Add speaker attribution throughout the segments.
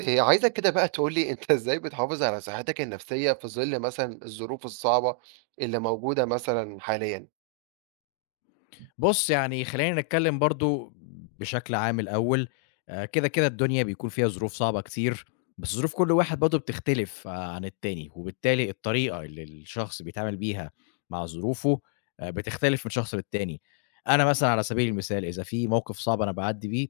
Speaker 1: عايزك كده بقى تقول لي أنت إزاي بتحافظ على صحتك النفسية في ظِل مثلًا الظروف الصعبة اللي موجودة مثلًا حاليًا؟
Speaker 2: بُص، يعني خلّينا نتكلّم برضه بشكل عام الأول. كده، كده الدنيا بيكون فيها ظروف صعبة كتير، بس ظروف كل واحد برضه بتختلف عن التاني، وبالتالي الطريقة اللي الشخص بيتعامل بيها مع ظروفه بتختلف من شخص للتاني. أنا مثلًا على سبيل المثال إذا في موقف صعب أنا باعدّي بيه،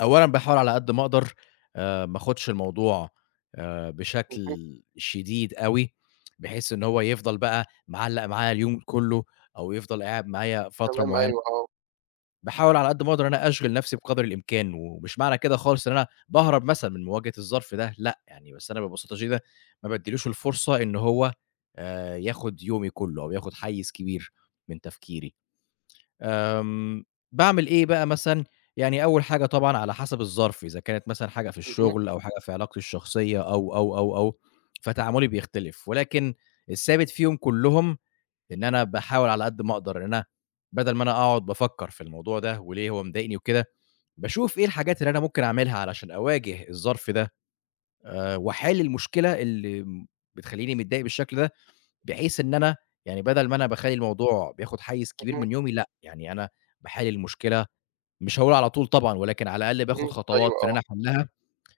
Speaker 2: أولًا باحاول على قد ما أقدر ما آخُدش الموضوع بشكل
Speaker 1: اهم،
Speaker 2: شديد أوي، بحيث إن هو يفضل بقى معلّق معايا اليوم كُلّه أو يفضل قاعد معايا فترة
Speaker 1: تمام،
Speaker 2: معيّنة.
Speaker 1: أيوه، آه.
Speaker 2: باحاول على قد ما أقدر إن أنا أشغِل نَفْسي بقدر الإمكان، ومش معنى كده خالص إن أنا باهرب مثلًا من مواجهة الظرف ده، لأ، يعني بس أنا ببساطة شديدة ما بادّيلوش الفرصة إن هو ياخُد يومي كُلّه أو ياخُد حيّز كبير من تفكيري. آمم باعمل إيه بقى مثلًا؟ يعني أول حاجة طبعًا على حسب الظرف، إذا كانت مثلًا حاجة في
Speaker 1: اهم،
Speaker 2: الشُغل أو حاجة في علاقتي الشخصية أو، فتعامُلي بيختلف، ولكن الثابت فيهم كُلّهم إن أنا باحاول على قد ما أقدر إن أنا بدل ما أنا أقعد بافكّر في الموضوع ده وليه هو مضايقني وكده، باشوف إيه الحاجات اللي أنا ممكن أعملها علشان أواجه الظرف ده وأحل المشكلة اللي بتخلّيني متضايق بالشكل ده، بحيث إن أنا يعني بدل ما أنا باخلّي الموضوع بياخد حيّز كبير
Speaker 1: اهم،
Speaker 2: من يومي لأ، يعني أنا باحل المشكلة. مش هاقول على طول طبعًا، ولكن على الأقل باخد
Speaker 1: اهم،
Speaker 2: خطوات
Speaker 1: أيوه،
Speaker 2: في إن
Speaker 1: آه.
Speaker 2: أنا أحلّها،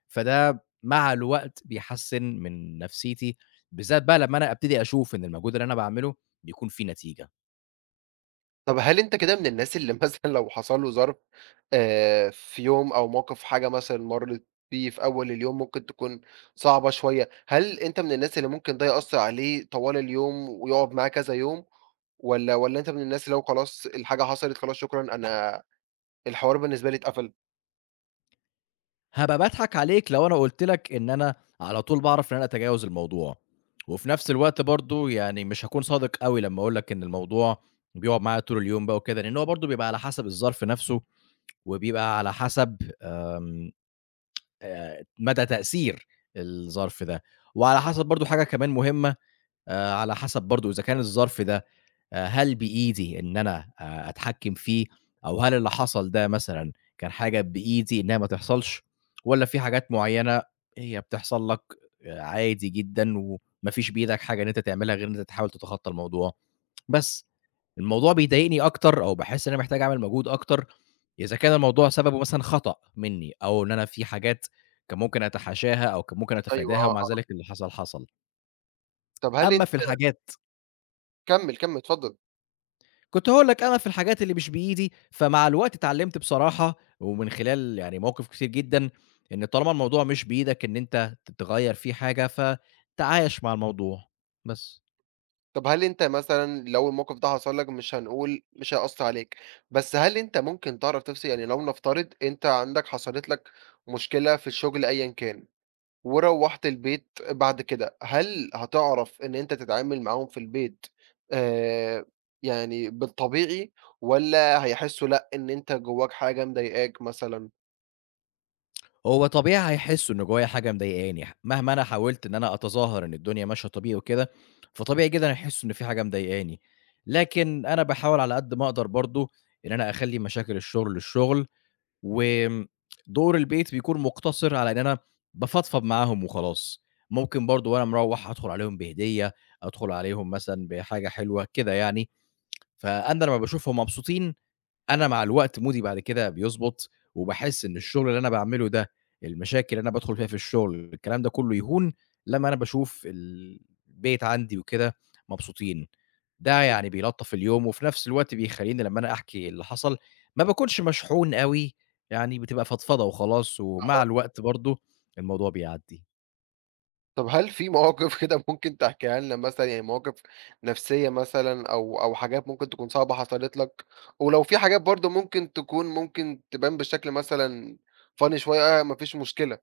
Speaker 2: فده مع الوقت بيحسّن من نفسيتي، بالذات بقى لمّا أنا أبتدي أشوف إن المجهود اللي أنا باعمله بيكون فيه نتيجة.
Speaker 1: طَب هل أنت كده من الناس اللي مثلًا لو حصل له ظرف في يوم أو موقف حاجة مثلًا مرّت بيه في أول اليوم ممكن تكون صعبة شوية، هل أنت من الناس اللي ممكن ده يأثّر عليه طوال اليوم ويقعد معاه كذا يوم والّا أنت من الناس اللي هو خلاص الحاجة حصلت خلاص شكرًا أنا الحوار بالنسبة لي اتقفل؟
Speaker 2: هابقى باضحك عليك لو أنا قُلت لك إن أنا على طول باعرف إن أنا أتجاوز الموضوع، وفي نفس الوقت برضه يعني مش هاكون صادق أوي لمّا أقول لك إن الموضوع بيقعد معايا طول اليوم بقى وكده، لإن هو برضه بيبقى على حسب الظرف نفسه، وبيبقى على حسب آمم مدى تأثير الظرف ده، وعلى حسب برضه حاجة كمان مهمة، على حسب برضه إذا كان الظرف ده هل بإيدي إن أنا أتحكّم فيه، أو هل اللي حصل ده مثلًا كان حاجة بإيدي إنها ما تحصلش، والّا في حاجات معيّنة هي بتحصل لك عادي جدًا وما فيش بإيدك حاجة إن أنت تعملها غير إن أنت تحاول تتخطّى الموضوع؟ بس الموضوع بيضايقني أكتر أو باحس إن أنا محتاج أعمل مجهود أكتر إذا كان الموضوع سببه مثلًا خطأ منّي أو إن أنا في حاجات كان ممكن أتحاشاها أو كان ممكن
Speaker 1: أيوه
Speaker 2: أتفاداها
Speaker 1: آه،
Speaker 2: ومع
Speaker 1: آه.
Speaker 2: ذلك اللي حصل، حصل.
Speaker 1: طب هل
Speaker 2: أمّا
Speaker 1: أنت
Speaker 2: في الحاجات،
Speaker 1: كمّل، كمّل اتفضل.
Speaker 2: كنت هاقول لك أنا في الحاجات اللي مش بإيدي، فمع الوقت اتعلّمت بصراحة ومن خلال يعني مواقف كتير جدًا، إن طالما الموضوع مش بإيدك إن أنت تغيّر فيه حاجة، فتعايش مع الموضوع، بس.
Speaker 1: طب هل أنت مثلًا لو الموقف ده حصل لك مش هنقول مش هيأثّر عليك، بس هل أنت ممكن تعرف تفصل؟ يعني لو نفترض أنت عندك حصلت لك مشكلة في الشغل أيًا كان، وروّحت البيت بعد كده، هل هتعرف إن أنت تتعامل معاهم في البيت آآ، يعني بالطبيعي والّا هيحسّوا لأ، إن أنت جواك حاجة مضايقاك مثلًا؟
Speaker 2: هو طبيعي هيحسّوا إن جوايا حاجة مضايقاني، مهما أنا حاولت إن أنا أتظاهر إن الدنيا ماشية طبيعي وكده، فطبيعي جدًا هيحسّوا إن في حاجة مضايقاني، لكن أنا باحاول على قد ما أقدر برضه إن أنا أخلّي مشاكل الشغل، الشغل وآمم دور البيت بيكون مقتصر على إن أنا بافضفض معاهم وخلاص. ممكن برضه وأنا مروّح أدخل عليهم بهدية، أدخل عليهم مثلًا بحاجة حلوة، كده يعني، فأنا لمّا باشوفهم مبسوطين أنا مع الوقت مودي بعد كده بيضبط، وباحس إن الشغل اللي أنا باعمله ده، المشاكل اللي أنا بادخل فيها في الشغل، الكلام ده كله يهون لمّا أنا باشوف البيت عندي وكده مبسوطين. ده يعني بيلطّف اليوم، وفي نفس الوقت بيخلّيني لمّا أنا أحكي اللي حصل ما باكونش مشحون أوي، يعني بتبقى فضفضة وخلاص، ومع الوقت برضه الموضوع بيعدّي.
Speaker 1: طب هل في مواقف كده ممكن تحكيها لنا مثلًا، يعني مواقف نفسية مثلًا أو حاجات ممكن تكون صعبة حصلت لك، ولو في حاجات برضه ممكن تبان بشكل مثلًا funny شوية آه، ما فيش مشكلة.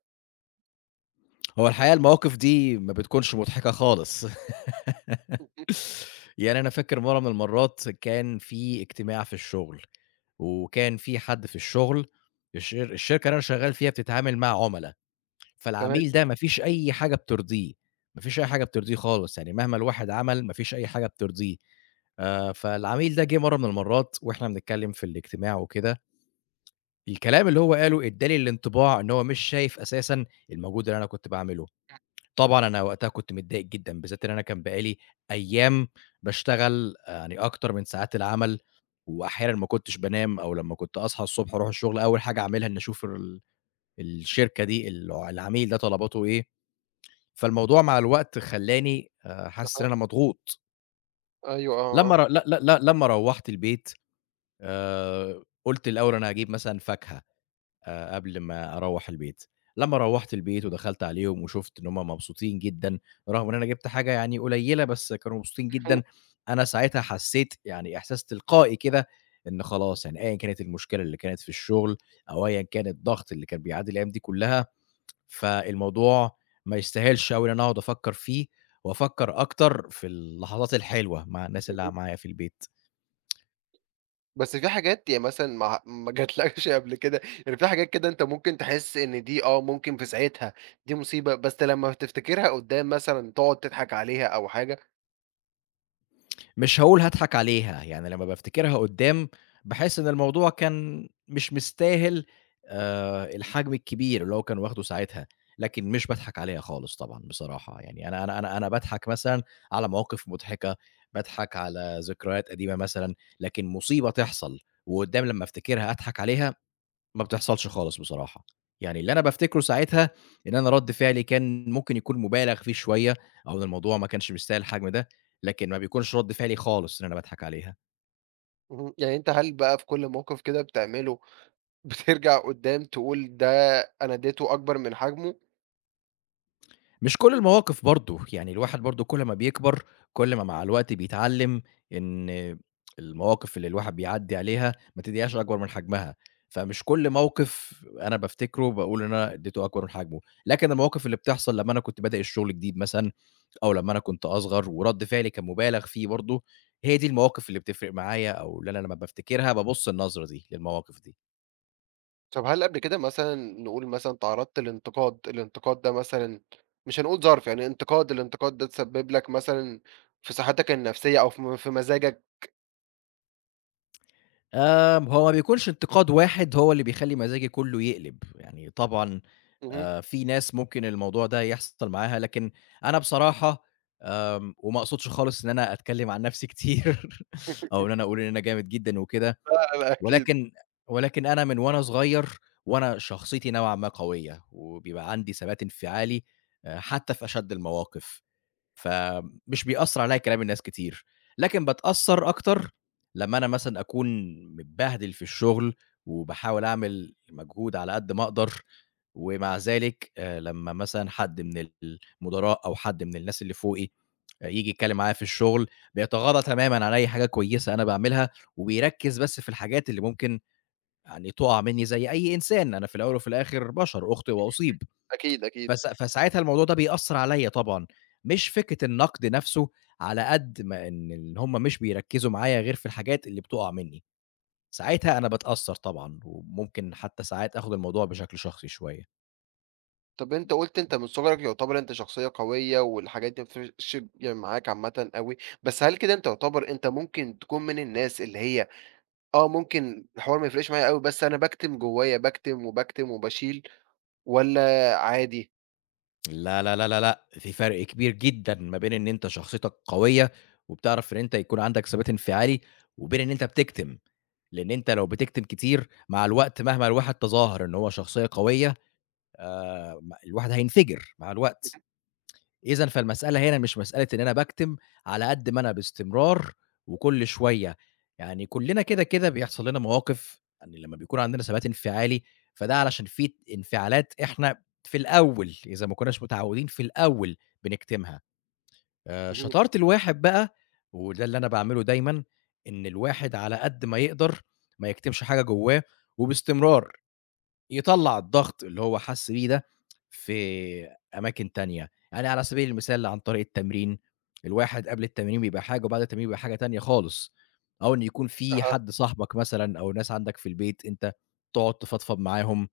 Speaker 2: هو الحقيقة المواقف دي ما بتكونش مضحكة خالص.
Speaker 1: اهم،
Speaker 2: يعني أنا فاكر مرّة من المرّات كان في اجتماع في الشغل. وكان في حد في الشغل، الشركة اللي أنا شغال فيها بتتعامل مع عُملا،
Speaker 1: تمام،
Speaker 2: فالعميل ده ما فيش أي حاجة بترضيه، ما فيش أي حاجة بترضيه خالص، يعني مهما الواحد عمل ما فيش أي حاجة بترضيه. فالعميل ده جِه مرّة من المرّات وإحنا بنتكلم في الاجتماع وكده، الكلام اللي هو قاله ادّى لي الانطباع إن هو مش شايف أساسًا المجهود اللي أنا كنت باعمله. طبعًا أنا وقتها كنت متضايق جدًا، بالذات إن أنا كان بقى لي أيام باشتغل يعني أكتر من ساعات العمل، وأحيانًا ما كنتش بانام أو لمّا كنت أصحى الصبح أروح الشغل أول حاجة أعملها إني أشوف الشركة دي، العميل ده طلباته إيه، فالموضوع مع الوقت خلّاني حاسس إن
Speaker 1: أها،
Speaker 2: أنا مضغوط.
Speaker 1: أيوه، آه، آه،
Speaker 2: لمّا ر ل ل ل لمّا روّحت البيت قُلت الأول أنا هاجيب مثلًا فاكهة، قبل ما أروّح البيت. لمّا روّحت البيت ودخلت عليهم وشُفت إن هُم مبسوطين جدًا، رغم إن أنا جِبت حاجة يعني قليّلة، بس كانوا مبسوطين
Speaker 1: اهم،
Speaker 2: جدًا. أنا ساعتها حسّيت يعني إحساس تلقائي كده إن خلاص، يعني أيًا كانت المشكلة اللي كانت في الشغل أو أيًا كان الضغط اللي كان بيعدّي الأيام دي كُلّها، فالموضوع ما يستاهلش أوي إن أنا أقعد أفكّر فيه وأفكّر أكتر في اللحظات الحلوة مع الناس اللي
Speaker 1: اهم.
Speaker 2: معايا في البيت.
Speaker 1: بس في حاجات يعني مثلًا ما جاتلكش قبل كده، يعني في حاجات كده أنت ممكن تحس إن دي آه، ممكن في ساعتها دي مصيبة، بس لمّا تفتكرها قدّام مثلًا تقعد تضحك عليها أو حاجة؟
Speaker 2: مش هاقول هاضحك عليها، يعني لمّا بافتكرها قدّام باحس إن الموضوع كان مش مستاهل الحجم الكبير اللي هو كان واخده ساعتها، لكن مش باضحك عليها خالص طبعًا بصراحة، يعني أنا باضحك مثلًا على مواقف مضحكة، باضحك على ذكريات قديمة مثلًا، لكن مصيبة تحصل وقدّام لمّا افتكرها أضحك عليها ما بتحصلش خالص بصراحة. يعني اللي أنا بافتكره ساعتها إن أنا رَد فعلي كان ممكن يكون مُبالغ فيه شوية أو إن الموضوع ما كانش مستاهل الحجم ده، لكن ما بيكونش رَد فعلي خالص إن أنا باضحك عليها.
Speaker 1: اهم، يعني أنت هل بقى في كل موقف كده بتعمله بترجع قدّام تقول ده أنا اديته أكبر من حجمه،
Speaker 2: مش كل المواقف برضه، يعني الواحد برضه كل ما بيكبر، كل ما مع الوقت بيتعلّم إن المواقف اللي الواحد بيعدّي عليها ما تدّيهاش أكبر من حجمها، فمش كل موقف أنا بافتكره باقول إن أنا ادّيته أكبر من حجمه، لكن المواقف اللي بتحصل لمّا أنا كنت بادئ الشغل جديد مثلًا، أو لمّا أنا كنت أصغر ورَد فعلي كان مبالغ فيه برضه، هي دي المواقف اللي بتفرق معايا أو اللي أنا لمّا بافتكرها بابُص النظرة دي للمواقف دي.
Speaker 1: طب هل قبل كده مثلًا نقول مثلًا تعرضت لانتقاد، الانتقاد ده مثلًا مش هنقول ظرف يعني انتقاد، الانتقاد ده تسبب لك مثلًا في صحتك النفسية أو في مزاجك؟
Speaker 2: هو ما بيكونش انتقاد واحد هو اللي بيخلّي مزاجي كلّه يقلب، يعني طبعًا
Speaker 1: اهم.
Speaker 2: في ناس ممكن الموضوع ده يحصل معاها، لكن أنا بصراحة، وما أقصدش خالص إن أنا أتكلّم عن نَفْسي كتير أو إن أنا أقول إن أنا جامد جدًا وكده،
Speaker 1: لا، لا أكيد،
Speaker 2: ولكن أنا من وأنا صغير وأنا شخصيتي نوعًا ما قوية، وبيبقى عندي ثبات انفعالي حتى في أشَد المواقف. فمش بيأثّر عليّا كلام الناس كتير، لكن باتأثّر أكتر لمّا أنا مثلًا أكون متبهدل في الشغل، وباحاول أعمل مجهود على قد ما أقدر، ومع ذلك لمّا مثلًا حد من المُدراء أو حد من الناس اللي فوقي ييجي يتكلّم معايا في الشغل، بيتغاضى تمامًا عن أي حاجة كويسة أنا باعملها، وبيركّز بس في الحاجات اللي ممكن يعني تُقع منّي زي أي إنسان، أنا في الأول وفي الآخر بشر، أُخطئ وأصيب.
Speaker 1: أكيد، أكيد.
Speaker 2: فساعتها الموضوع ده بيأثّر عليّا طبعًا، مش فكرة النقد نَفْسه على قد ما إن هم مش بيركّزوا معايا غير في الحاجات اللي بتُقع منّي، ساعتها أنا باتأثّر طبعًا، وممكن حتّى ساعات آخُد الموضوع بشكل شخصي شوية.
Speaker 1: طب أنت قُلت أنت من صغرك يعتبر أنت شخصية قوية والحاجات دي ما بتفرقش يعني معاك عامةً أوي، بس هل كده أنت يعتبر أنت ممكن تكون من الناس اللي هي آه، ممكن الحوار ما يفرقش معايا أوي بس أنا باكتم جوايا، باكتم وباكتم وباشيل؟ والّا عادي؟
Speaker 2: لا، لا، لا، لا، لأ، في فرق كبير جدًا ما بين إن أنت شخصيتك قوية وبتعرف إن أنت يكون عندك ثبات انفعالي، وبين إن أنت بتكتم، لإن أنت لو بتكتم كتير مع الوقت مهما الواحد تظاهر إن هو شخصية قوية، الواحد هينفجر مع الوقت. إذًا فالمسألة هنا مش مسألة إن أنا باكتم، على قد ما أنا باستمرار وكل شوية، يعني كلّنا كده، كده بيحصل لنا مواقف يعني لمّا بيكون عندنا ثبات انفعالي، فده علشان في انفعالات إحنا في الأول إذا ما كناش متعودين في الأول بنكتمها،
Speaker 1: اهم،
Speaker 2: شطارة الواحد بقى وده اللي أنا باعمله دايمًا، إن الواحد على قد ما يقدر ما يكتمش حاجة جوّاه وباستمرار، يطلّع الضغط اللي هو حَس بيه ده في أماكن تانية، يعني على سبيل المثال عن طريق التمرين. الواحد قبل التمرين بيبقى حاجة وبعد التمرين بيبقى حاجة تانية خالص، أو إن يكون في
Speaker 1: أها،
Speaker 2: حد صاحبك مثلًا أو ناس عندك في البيت أنت تقعد تفضفض معاهم.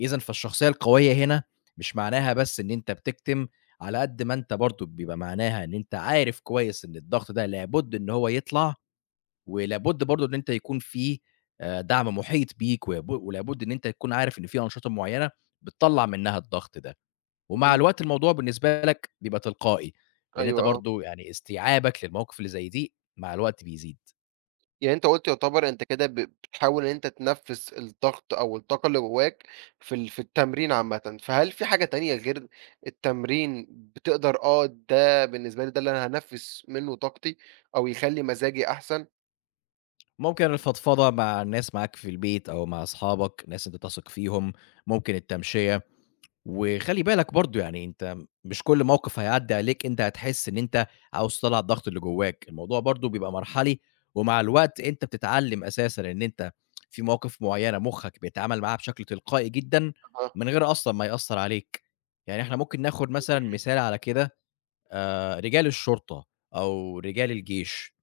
Speaker 2: إذًا فالشخصية القوية هنا مش معناها بس إن أنت بتكتم، على قد ما أنت برضه بيبقى معناها إن أنت عارف كويس إن الضغط ده لابد إن هو يطلع، ولابد برضه إن أنت يكون في دعم محيط بيك، ولابد إن أنت تكون عارف إن في أنشطة معيّنة بتطلّع منها الضغط ده، ومع
Speaker 1: اهم،
Speaker 2: الوقت الموضوع بالنسبة لك بيبقى تلقائي، لإن أنت
Speaker 1: أيوه، آه.
Speaker 2: برضه يعني استيعابك للمواقف اللي زي دي مع الوقت بيزيد.
Speaker 1: يعني أنت قُلت يعتبر أنت كده بتحاول إن أنت تنفّس الضغط أو الطاقة اللي جواك في التمرين عامةً، فهل في حاجة تانية غير التمرين بتقدر آه، ده بالنسبة لي ده اللي أنا هانفّس منه طاقتي أو يخلّي مزاجي أحسن؟
Speaker 2: ممكن الفضفضة مع الناس معاك في البيت أو مع أصحابك، ناس أنت تثق فيهم، ممكن التمشية. وخلّي بالك برضه يعني أنت مش كل موقف هيعدّي عليك أنت هتحس إن أنت عاوز تطلّع الضغط اللي جواك، الموضوع برضه بيبقى مرحلي، ومع الوقت أنت بتتعلّم أساسًا إن أنت في مواقف معيّنة مُخّك بيتعامل معاها بشكل تلقائي جدًا،
Speaker 1: أها،
Speaker 2: من غير أصلًا ما يأثّر عليك. يعني إحنا ممكن ناخد مثلًا مثال على كده. رجال الشرطة أو رجال الجيش،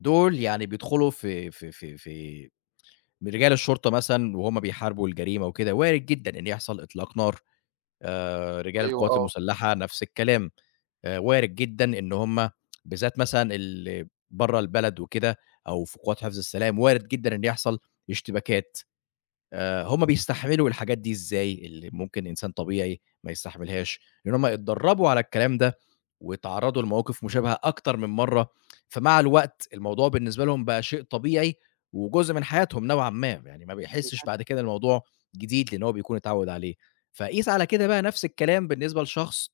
Speaker 2: دول يعني بيدخلوا في من رجال الشرطة مثلًا وهُم بيحاربوا الجريمة وكده، وارد جدًا إن يحصل إطلاق نار. رجال
Speaker 1: أيوه،
Speaker 2: القوات
Speaker 1: آه،
Speaker 2: المسلحة نفس الكلام. وارد جدًا إن هُم بالذات مثلًا اللي برّه البلد وكده أو في قوات حفظ السلام، وارد جدًا إن يحصل اشتباكات. هُم بيستحملوا الحاجات دي إزاي، اللي ممكن إنسان طبيعي ما يستحملهاش، لإن هُم اتدربوا على الكلام ده، واتعرضوا لمواقف مشابهة أكتر من مرّة، فمع الوقت الموضوع بالنسبة لهم بقى شيء طبيعي، وجزء من حياتهم نوعًا ما، يعني ما بيحسش بعد كده الموضوع جديد، لإن هو بيكون اتعود عليه. فقيس على كده بقى نفس الكلام بالنسبة لشخص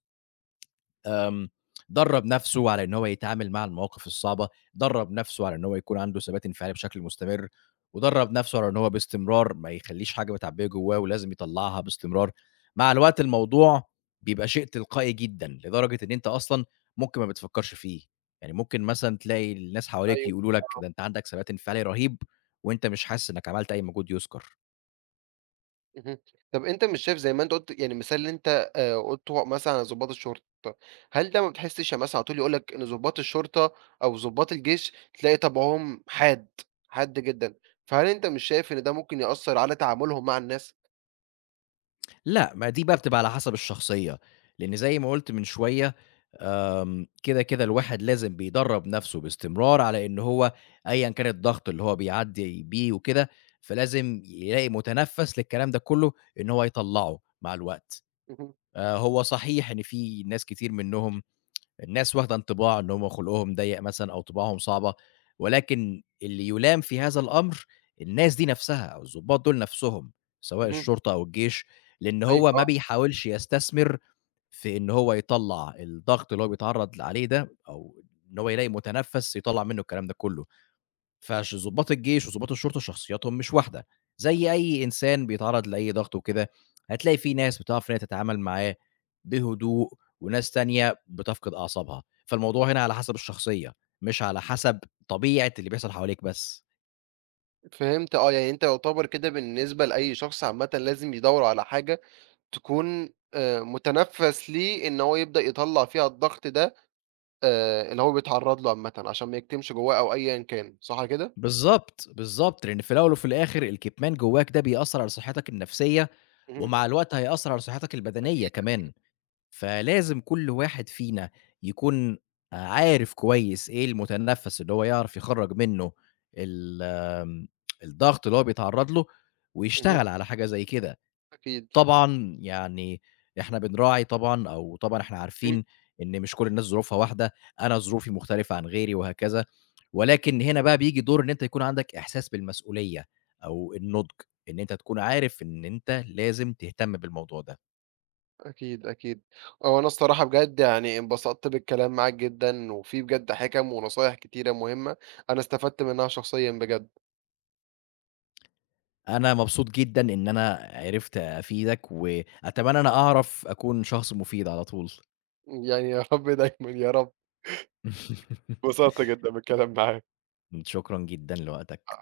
Speaker 2: آمم، درّب نَفْسه على إن هو يتعامل مع المواقف الصعبة، درّب نَفْسه على إن هو يكون عنده ثبات انفعالي بشكل مستمر، ودرّب نَفْسه على إن هو باستمرار ما يخلّيش حاجة متعبّية جوّاه ولازم يطلّعها باستمرار. مع الوقت الموضوع بيبقى شيء تلقائي جدًا، لدرجة إن أنت أصلًا ممكن ما بتفكّرش فيه، يعني ممكن مثلًا تلاقي الناس حواليك
Speaker 1: أيوه،
Speaker 2: يقولوا لك
Speaker 1: آه.
Speaker 2: ده أنت عندك ثبات انفعالي رهيب وأنت مش حاسس إنّك عملت أي مجهود يُذكر.
Speaker 1: اهم. طب أنت مش شايف زي ما أنت قُلت يعني المثال اللي أنت قُلته مثلًا على ضباط الشرطة، هل ده ما بتحسّش يعني مثلًا على طول يقول لك إن ضباط الشرطة أو ضباط الجيش تلاقي طبعهم حاد، حاد جدًا، فهل أنت مش شايف إن ده ممكن يأثّر على تعاملهم مع الناس؟
Speaker 2: لأ، ما دي بقى بتبقى على حسب الشخصية، لإن زي ما قُلت من شوية كده، كده الواحد لازم بيدرّب نَفْسه باستمرار على إن هو أيًا كان الضغط اللي هو بيعدّي بيه وكده، فلازم يلاقي متنفّس للكلام ده كُلّه إن هو يطلّعه مع الوقت.
Speaker 1: اهم،
Speaker 2: هو صحيح إن في ناس كتير منّهم الناس واخدة انطباع إن هم خُلقهم ضيّق مثلًا أو طباعهم صعبة، ولكن اللي يُلام في هذا الأمر الناس دي نَفْسها أو الضباط دول نَفْسهم، سواء
Speaker 1: اهم،
Speaker 2: الشرطة أو الجيش، لإن
Speaker 1: أيوه
Speaker 2: هو ما
Speaker 1: آه،
Speaker 2: بيحاولش يستثمر في إن هو يطلّع الضغط اللي هو بيتعرّض عليه ده أو إن هو يلاقي متنفّس يطلّع منّه الكلام ده كُلّه. ضباط الجيش وضباط الشرطة شخصياتهم مش واحدة، زي أي إنسان بيتعرّض لأي ضغط وكده، هتلاقي في ناس بتعرف إن هي تتعامل معاه بهدوء، وناس تانية بتفقد أعصابها، فالموضوع هنا على حسب الشخصية، مش على حسب طبيعة اللي بيحصل حواليك بس.
Speaker 1: فهمت آه، يعني أنت يعتبر كده بالنسبة لأي شخص عامةً لازم يدوّر على حاجة تكون متنفّس ليه إن هو يبدأ يطلّع فيها الضغط ده اللي هو بيتعرّض له عامةً، عشان ما يكتمش جوّاه أو أيًا كان، صح كده؟
Speaker 2: بالضبط، بالضبط، لإن في الأول وفي الآخر الكتمان جواك ده بيأثّر على صحتك النفسية،
Speaker 1: اهم،
Speaker 2: ومع الوقت هيأثّر على صحتك البدنية كمان. فلازم كل واحد فينا يكون عارف كويس إيه المتنفس اللي هو يعرف يخرّج منه ال آمم، الضغط اللي هو بيتعرّض له،
Speaker 1: اهم،
Speaker 2: ويشتغل على حاجة زي كده.
Speaker 1: أكيد،
Speaker 2: طبعًا يعني إحنا بنراعي طبعًا، أو طبعًا إحنا
Speaker 1: إمم،
Speaker 2: عارفين إن مش كل الناس ظروفها واحدة، أنا ظروفي مختلفة عن غيري وهكذا، ولكن هنا بقى بييجي دور إن أنت يكون عندك إحساس بالمسؤولية أو النُضج، إن أنت تكون عارف إن أنت لازم تهتم بالموضوع ده.
Speaker 1: أكيد، أكيد. هو أنا الصراحة بجد يعني انبسطت بالكلام معاك جدًا، وفي بجد حِكَم ونصايح كتيرة مهمة، أنا استفدت منها شخصيًا بجد،
Speaker 2: أنا مبسوط جدًا إن أنا عرفت أفيدك، وأتمنى أنا أعرف أكون شخص مفيد على طول.
Speaker 1: يعني يا رب دايمًا يا رب، اتبسطت جدًا بالكلام معاك.
Speaker 2: شكرًا جدًا لوقتك.